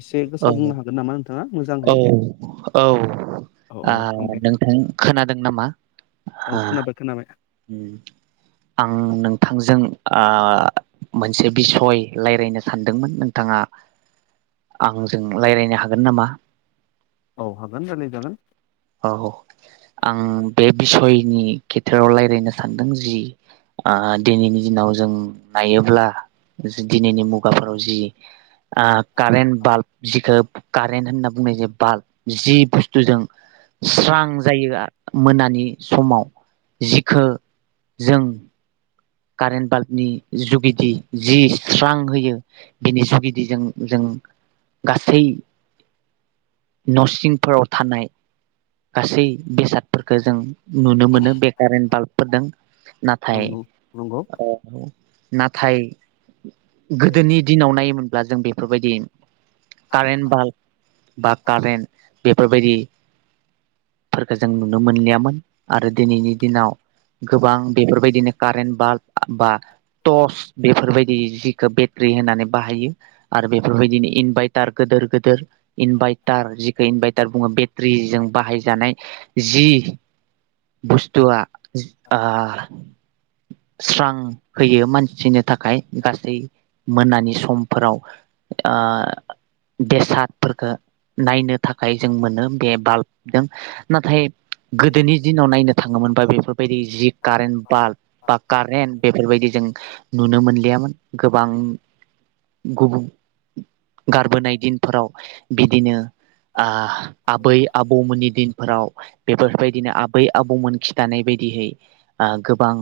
एसे औ गोसा बुंनो हागोन नामा नोंथाङा? औ मोजाङै औ औ आ औ हामबाय नोंथां खोनादों नामा? औ आ खोनाबाय खोनाबाय उम आं नोंथांजों ओ मोनसे बिसय रायलायनो सानदोंमोन नोंथाङा आंजों रायलायनो हागोन नामा? औ हागोन रायलाय जागोन। औ आं बे बिसयनि खेथ्रआव रायलायनो सानदों जि ओ दिनैनि दिनाव जों नायोब्ला जि दिनैनि मुगाफोराव जि ओ कारेन्ट बाल्ब जिखो कारेन्ट होनना बुंनाय जा बाल्ब जि बुस्थुजों स्रां जायो आर मोनानि समाव जिखो जों कारेन्ट बाल्बनि जुगिदि जि स्रां होयो बिनि जुगिदिजों जों गासै नसिंफोराव थानाय गासै बेसादफोरखो जों नुनो मोनो बे कारेन्ट बाल्बफोरदों औ नाथाय नंगौ ओ नाथाय गोदोनि दिनाव नायोमोनब्ला जों बेफोरबायदि कारेन्ट बाल्ब बा कारेन्ट बेफोरबायदि फोरखौ जों नुनो मोनलियामोन आरो दिनैनि दिनाव गोबां बेफोरबायदिनो कारेन बालफ बा टर्च बेफोरबायदि जिखौ बेट्रि होनानै बाहायो आरो बेफोरबायदिनो इनभायटार गोदोर गोदोर इनभायटार जिखौ इनभाय टार बुंङो बेटारिजों बाहायजानाय जि बुस्थुआ ओ स्रां होयो मानसि सिनो थाखाय गासै मोनानि समफोराव ओ बेसादफोरखो नायनो थाखाय जों मोनो बे बालफ जों नाथाय गोदोनि दिनाव नायनो थांङोमोनबा बे बायदि जि कारेनट बालफ बाल कारेन्ट बेफोरबायदि जों नुनो मोनि गैयामोन गोबां गुबुन गारबोनाय दिनफोराव बिदिनो ओ आबै आबौमोननि दिनफोराव बेफोरबायदिनो आबै आबौमोन खि दानाय बायदिहै ओ गोबां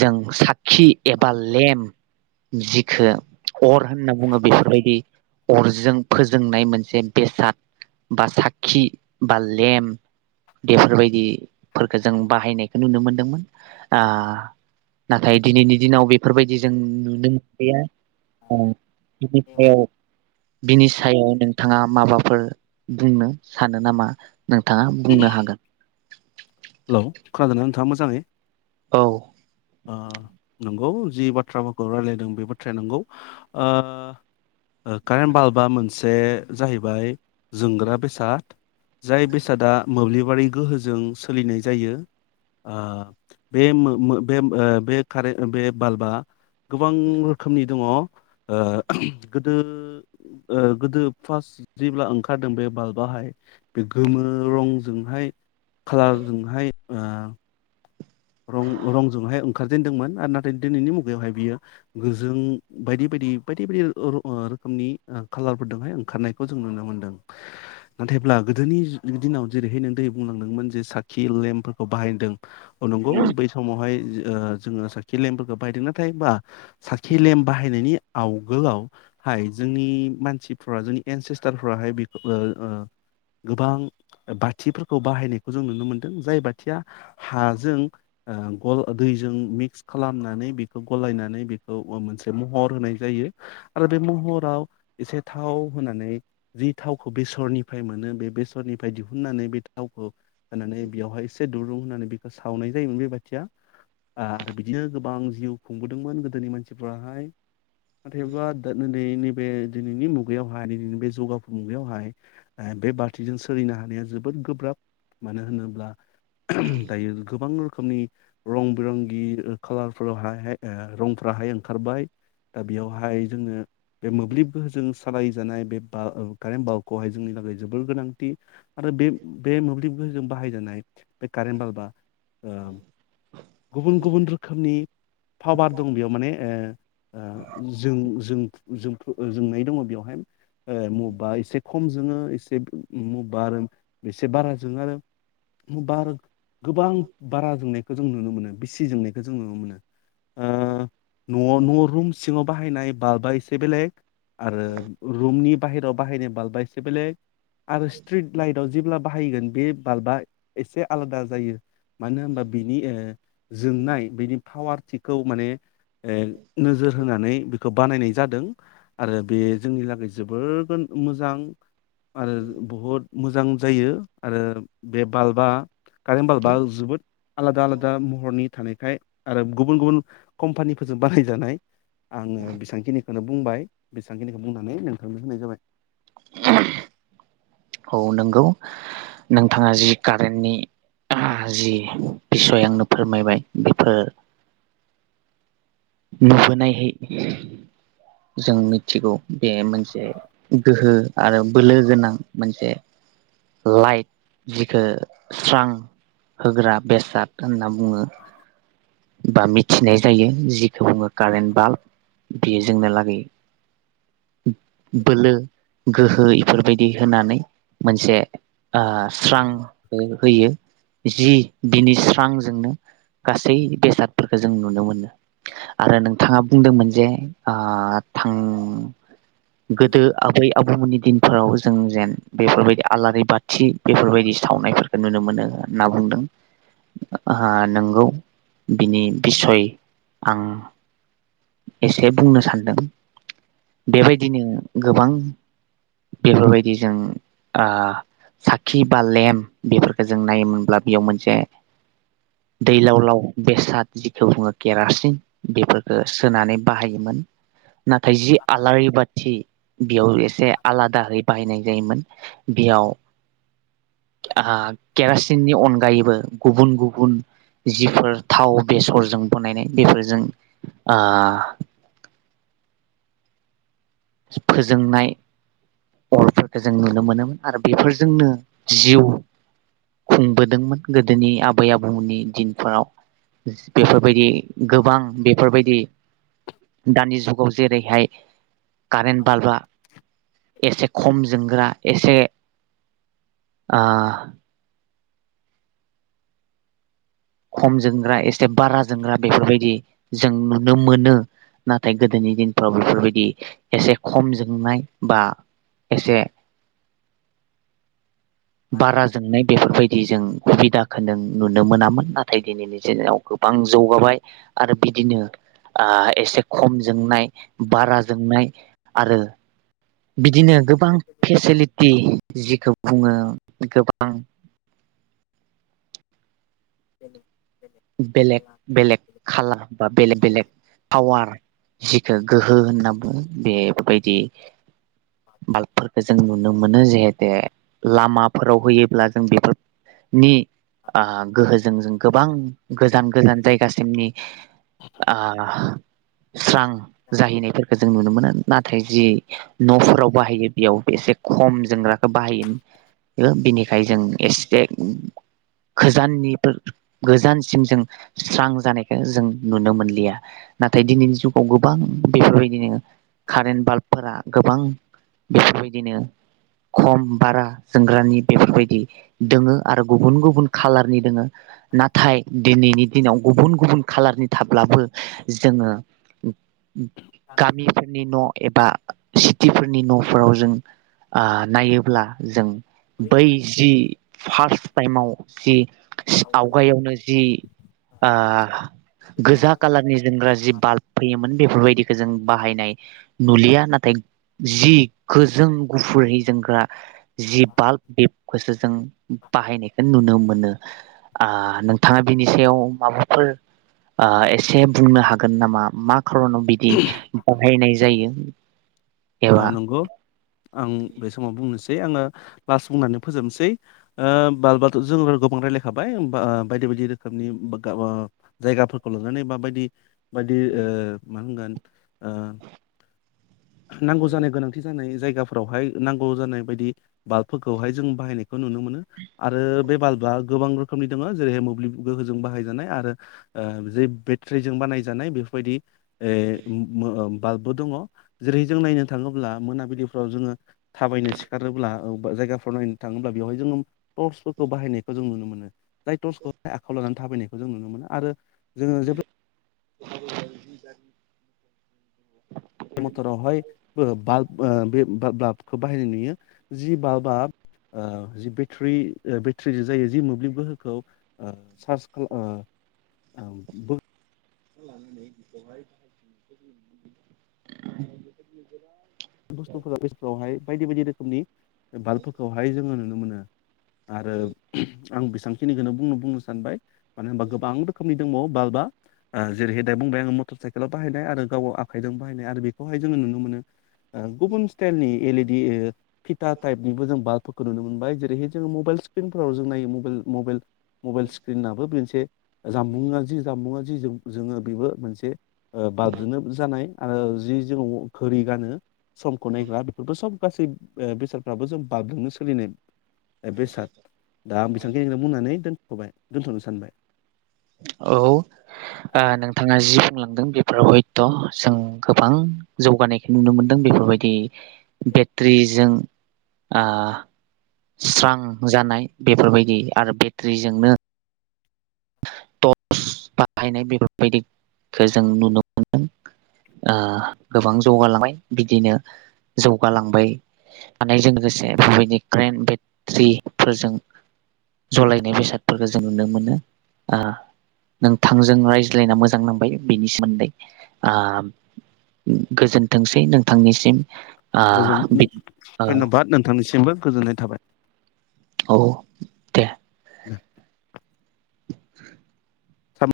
जों साखि एबा लेम जिखो अर होनना बुंङो बेफोरबायदि अरजों फोजोंनाय मोनसे बेसाद बा साखि बा लेम बेफोरबायदि फोरखो जों बाहायनायखौ नुनो मोनदोंमोन। ओ नाथाय दिनैनि दिनाव बेफोरबायदि जों नुनो मोनलिया औ बिनि सायाव बिनि सायाव नोंथाङा माबाफोर बुंनो सानो नामा। नोंथाङा बुंनो हागोन। हेलौ खोनादोंना नोंथाङा मोजाङै औ ओ नंगौ जि बाथ्राफोरखौ रायलायदों बे बाथ्राया नंगौ ओ कारेन्ट बालफबा मोनसे जाहैबाय जोंग्रा बेसाद जाय बेसादा मोब्लिब बारि गोहोजों सोलिनाय जायो ओ बे मो-मो बे कारे बालफबा गोबां रोखोमनि दङ' ओ गोदो ओ गोदो फार्स्ट जेब्ला ओंखारदों बे बाल्बआहाय बे गोमो रंजोंहाय खालारजोंहाय ओ। रं रंजोंहाय ओंखारजेनदोंमोन आरो नाथाय दिनैनि मुगायावहाय बियो गोजों बायदि बायदि बायदि बायदि ओ रो ओ रोखोमनि ओ खालारफोरदोंहाय ओंखारनायखौ जों नुनो मोनदों नाथायब्ला गोदोनि जि दिनाव जेरैहाय नों दै बुंलांदोंमोन जे साखि लेम्पफोरखौ बाहायदों। औ नोंगौ बै समावहाय ओ जोङो साखि लेम्फोरखौ बाहायदों नाथाय बा साखि लेम बाहायनायनि आवगोलआवहाय जोंनि मानसिफ्रा जोंनि एनसेस्टारफ्राहाय बिखौ ओ ओ गोबां बाथिफोरखौ बाहायनायखौ जों नुनो मोनदों जाय बाथिया हा जों ओ गल ओ दैजों मिक्स खालामनानै बिखौ गलायनानै बिखौ ओ मोनसे महर होनाय जायो आरो बे महराव एसे थाव होनानै जि थावखौ बेसर निफाय मोनो बे बेसर निफाय दिहुनानै बे थावखौ होनानै बियावहाय इसे दुरुं होनानै बि खो सावनाय जायोमोन बे बाथिया ओ आरो बिदिनो गोबां जिउ खुंबोदोंमोन गोदोनि मानसिफ्राहाय नाथायबा दा नोदै नैबे दिनैनि मुगायावहाय दिनै नि बे जौगाफु मुगायावहाय। ओ बे बाथिजों सोलिनो हा नाया जोबोद गोब्राब मानो होनोब्ला। [inaudible] गोबां रोखोमनि। रं बिरंगि ओ कालारफोरावहा हाय ओ रंफ्राहाय ओंखारबाय। दा बेयावहाय जोङो बे मोब्लिब गोहोजों सालाय जानाय बे बा ओ कारेन्ट बाल्ब खौहाय जोंनि लागै जोबोर गोनांथि। आरो बे बे मोब्लिब फोरजों बाहायजानाय बे कारेन्ट बाल्ब बा ओ गुबुन गुबुन रोखोमनि पावार दं बेयाव माने ओ ओ जों जोंफु जों ओ जोंनाय दङ बेवहाय। ओ मबबा एसे खम खम जोङो एसे मबबा आरो एसे बारा जोङो आरो मबबा आरो गोबां बारा ज जोंनायखौ जों नुनो मोनो बिसि जोंनायखौ जों नुनो मोनो। ओ न'आव न' रुम सिङाव बाहायनाय बाल्बा एसे बेलेग आरो रुमनि बाहेराव बाहायनाय बाल्बा एसे बेलेग‌। आरो स्ट्रिट लाइटआव जेब्ला बाहायगोन बे बाल्बा एसे आलादा जायो मानो होनबा बिनि ओ जोंनाय बिनि पावार थिग खौ माने ओ नोजोर होनानै बि खौ बानायनाय जादों आरो बे जोंनि लागै जोबोर गो मोजां। आरो बहुद मोजां जायो आरो बे बाल्बा। कारेन्ट बाल्ब जोबोद आलादा आलादा महरनि थानाय खाय आरो गुबुन गुबुन कम्पानिफोरजों बानायजानाय आङो बेसांखिनिखोनो बुंबाय बेसांखिनिखो बुंनानै नोंथांनो होनाय जाबाय। औ नोंगौ नोंथाङा जि कारेन्टनि जि बिसय आंनो फोरमायबाय बिफोर नुबोनायहै जों मिथिगौ। बे मोनसे गोहो आरो बोलो गोनां मोनसे लाइट जिखो स्रां होग्रा बेसाद होनना बुङो। बा मिथिनाय जायो जिखौ बुङो कारेन्ट बाल्ब बेयो जोंनो लागै बोलो गोहो इफोरबायदि होनानै मोनसे आ स्रांखो होयो। जि बिनि स्रांजोंनो गासै बेसादफोरखौ जों नुनो मोनो आरो नोंथाङा बुंदोंमोन जे ओ थां गोदो आबै आबौमोननि दिनफोराव जों जेन बेफोरबायदि आलारि बाथि बेफोरबायदि सावनायफोरखो नुनो मोनो होनना बुंदों आ नोंगौ। बिनि बिसय आं एसे बुंनो सानदों। बेबायदिनो गोबां बेफोरबायदि जों आ साखि बा लेम्प बेफोरखौ जों नायोमोनब्ला बेयाव मोनसे दैलाव लाव बेसाद जिखौ बुङो केरासिन बेफोरफोरखो सोनानै बाहायोमोन। नाथाय जि आलारि बाथि बेयाव एसे आलादाहै बाहायनाय जायोमोन। बेयाव आ केरा- केरासिननि अनगायैबो गुबुन-गुबुन जिफोर थाव बेसरजों बनायनाय बेफोरजों आ। फोजोंनाय अरफोरखौ जों नुनो मोनोमोन आरो बेफोरजोंनो जिउ खुंबोदोंमोन गोदोनि आबै आबौनि दिनफोराव बेफोरबायदि गोबां बेफोरबायदि दानि जुगाव जेरैहाय कारेन्ट बाल्बा एसे खम जोंग्रा एसे आ खम जोंग्रा एस से बारा जोंग्रा बेफोरबायदि। जों नुनो मोनो नाथाय गोदोनि दिनफ्राव बेफोरबायदि एसे खम जोंनाय बा एसे बारा जोंनाय बेफोरबायदि जों सुबिदाखौ नों नुनो मोनामोन नाथाय दिनैनि दिनाव गोबां जौगाबाय आरो बिदिनो आ एसे खम जोंनाय बारा जोंनाय आरो बिदिनो गोबां फेसिलिटि जिखौ बुङो गोबां [inaudible] बेलेग-बेलेग खला ब बेलेग-बेलेग पावार जिखो गोहो होनना [unintelligible] बेबायदि बाल्बफोरखौ जों नुनो मोनो जिहेते लामाफोराव होयोब्ला जों बेफोर नि आ गोहोजों जों गोबां गोजान-गोजान जायगासिमनि आ जाबाय स्रां जाहैनायफोरखौ जों नुनो मोनो नाथाय जि न'फोराव बाहायो बेयाव एसे खम जोंग्राखौ बाहायो बिनिखायनो जों एसे गोजाननिबो गोजान सिम जों स्रां जानायखौ जों नुनो मोनलिया नाथाय दिनैनि जुगाव गोबां बेफोरबायदिनो कारेन्ट बाल्बफोरा गोबां बेफोरबायदिनो खम बारा जोंग्रानि बेफोरबायदि दोङो आरो गुबुन गुबुन खालारनि दोङो नाथाय दिनैनि दिनाव गुबुन गुबुन खालारनि थाब्लाबो जोङो गामिफोरनि न' एबा सिटिफोरनि न'फोराव जों ओ नायोब्ला जों बै जि फार्स्ट टाइमाव जि आवगायावनो। ओ गोजा कालारनि जोमग्रा जि बाल्ब फैयोमोन बेफोरबायदि। बिदखो जों बाहायनाय नुलिया नाथाय जि गोजों गुफुरै जोंग्रा। जि बाल्ब बेखौसो जों बाहायनायखौ नुनो मोनो। [unintelligible] था बिनि सायाव माबाफोर आ एसे बुंनो हागोन नामा मा? [unintelligible] बिदि बाहायनाय जायो एबा ओ नंगौ आं बे समाव बुंनोसै आङो लास्ट बुंनानै फोजोबनोसै, ओ बाब्लाथ' जोङो गोबां रायजलायखाबाया बायदि बायदि रोखोमनि जायगाफोरखौ लुनानै बा बायदि बायदि ओ मा होनगोन ओ नांगौ जानाय गोनांथि जानाय जाय। जायगाफोरावहाय नांगौ जानाय बायदि बाल्बफोरखौहाय जों बाहायनायखौ नुनो मोनो। आरो बे बाल्बा गोबां [unintelligible] रोखोमनि दङ जेरैहाय मोब्लिब गोहोजों बाहायजानाय आरो जे बेटारिजों बानायजानाय बेफोरबायदि। ए ओम ओम-मो-ओम। बाल्बबो दङ। जेरै जों नायनो थाङोब्ला मोनाबिलिफ्राव जोङो थाबायनो सिखारोब्ला जायगाफ्राव नायनो थाङोब्ला बेवहाय जोङो टर्सफोरखौ बाहायनायखौ जों नुनो मोनो।। जाय तर्सखौहाय आखायाव लानानै थााबायनायखौ जों नुनो मोनो आरो जोङो जेब्ला [inaudible] मथ'रावहायबो बाल्ब बे बाल्ब-ब्लाबखौ बाहायनाय नुयो, जि बाल्बा ओ जि बेट्रि ओ बेट्रिजो जायो जि मोब्लिब गोहोखौ ओ चार्ज खालाम ओ ओम लानानै बेखौहाय बे नोरा [unintelligible] बुस्थुफोरा बेस्थवाहाय बायदि बायदि रोखोमनि बे बाल्फोरखौहाय जोङो नुनो मोनो। आरो आं बेसेबां खिनिखौनो बुंनो बुंनो सानबाय मानो होनोबा गोबां रोखोमनि दंबावो बाल्ब जेरै दाय बुंबाय आङ मटर साइकेलाव बाहायनाय आरो गाव गाव आखाइजों बाहायनाय आरो बेखौहाय जोङो नुनो मोनो। ओ गुबुन स्टाइलनि एल इ डि ओ फिथा टाइपनिबो जों बाल्बफोरखौ नुनो मोनबाय जेरैहाय जोङो मबाइल स्क्रिनफोराव जों नायो मबाइल मबाइल मबाइल स्क्रिनाबो मोनसे जामबुंङा जि जामबुंङा जि जोङो बेबो मोनसे बाल्बजोंनो जानाय आरो जि जोंङो धङी गानो समखौ नायग्रा बेफोरबो सब गासै ओ बेसादफ्राबो जों बाल्बजोंनो सोलिनाय। ए बेसाद दा आं बेसेबांखिनो बुंनानै दोन हाय दोनथ'नो सानबाय। औ ओ नोंथाङा जि लांदों बेफोराव हयथ' जों गोबां जौगानायखौ नुनो मोनदों बेफोरबायदि बेटारिजों ओ स्रां जानाय बेफोरबायदि आरो बेटारिजोंनो टर्च बाहायनाय बेफोरबायदिखौ जों नुनो मोनदों। ओ गोबां जौगालांबाय बिदिनो जौगालांबाय थानायानायजों लोगोसे बेफोरबायदि क्रेन बेट्रिफोरजों जलायनाय बेसादफोरखौ जों नुनो मोनो। ओ नोंथांजों रायज्लायना मोजां नांबाय ओ बिनि सोमोन्दै गोजोनथोंसै नोंथांनिसिम। ओ गोजोन बि औ धन्बाद नोंथांनिसिमबो। गोजोननाय थाबाय। औ दे ओम [unintelligible] सम'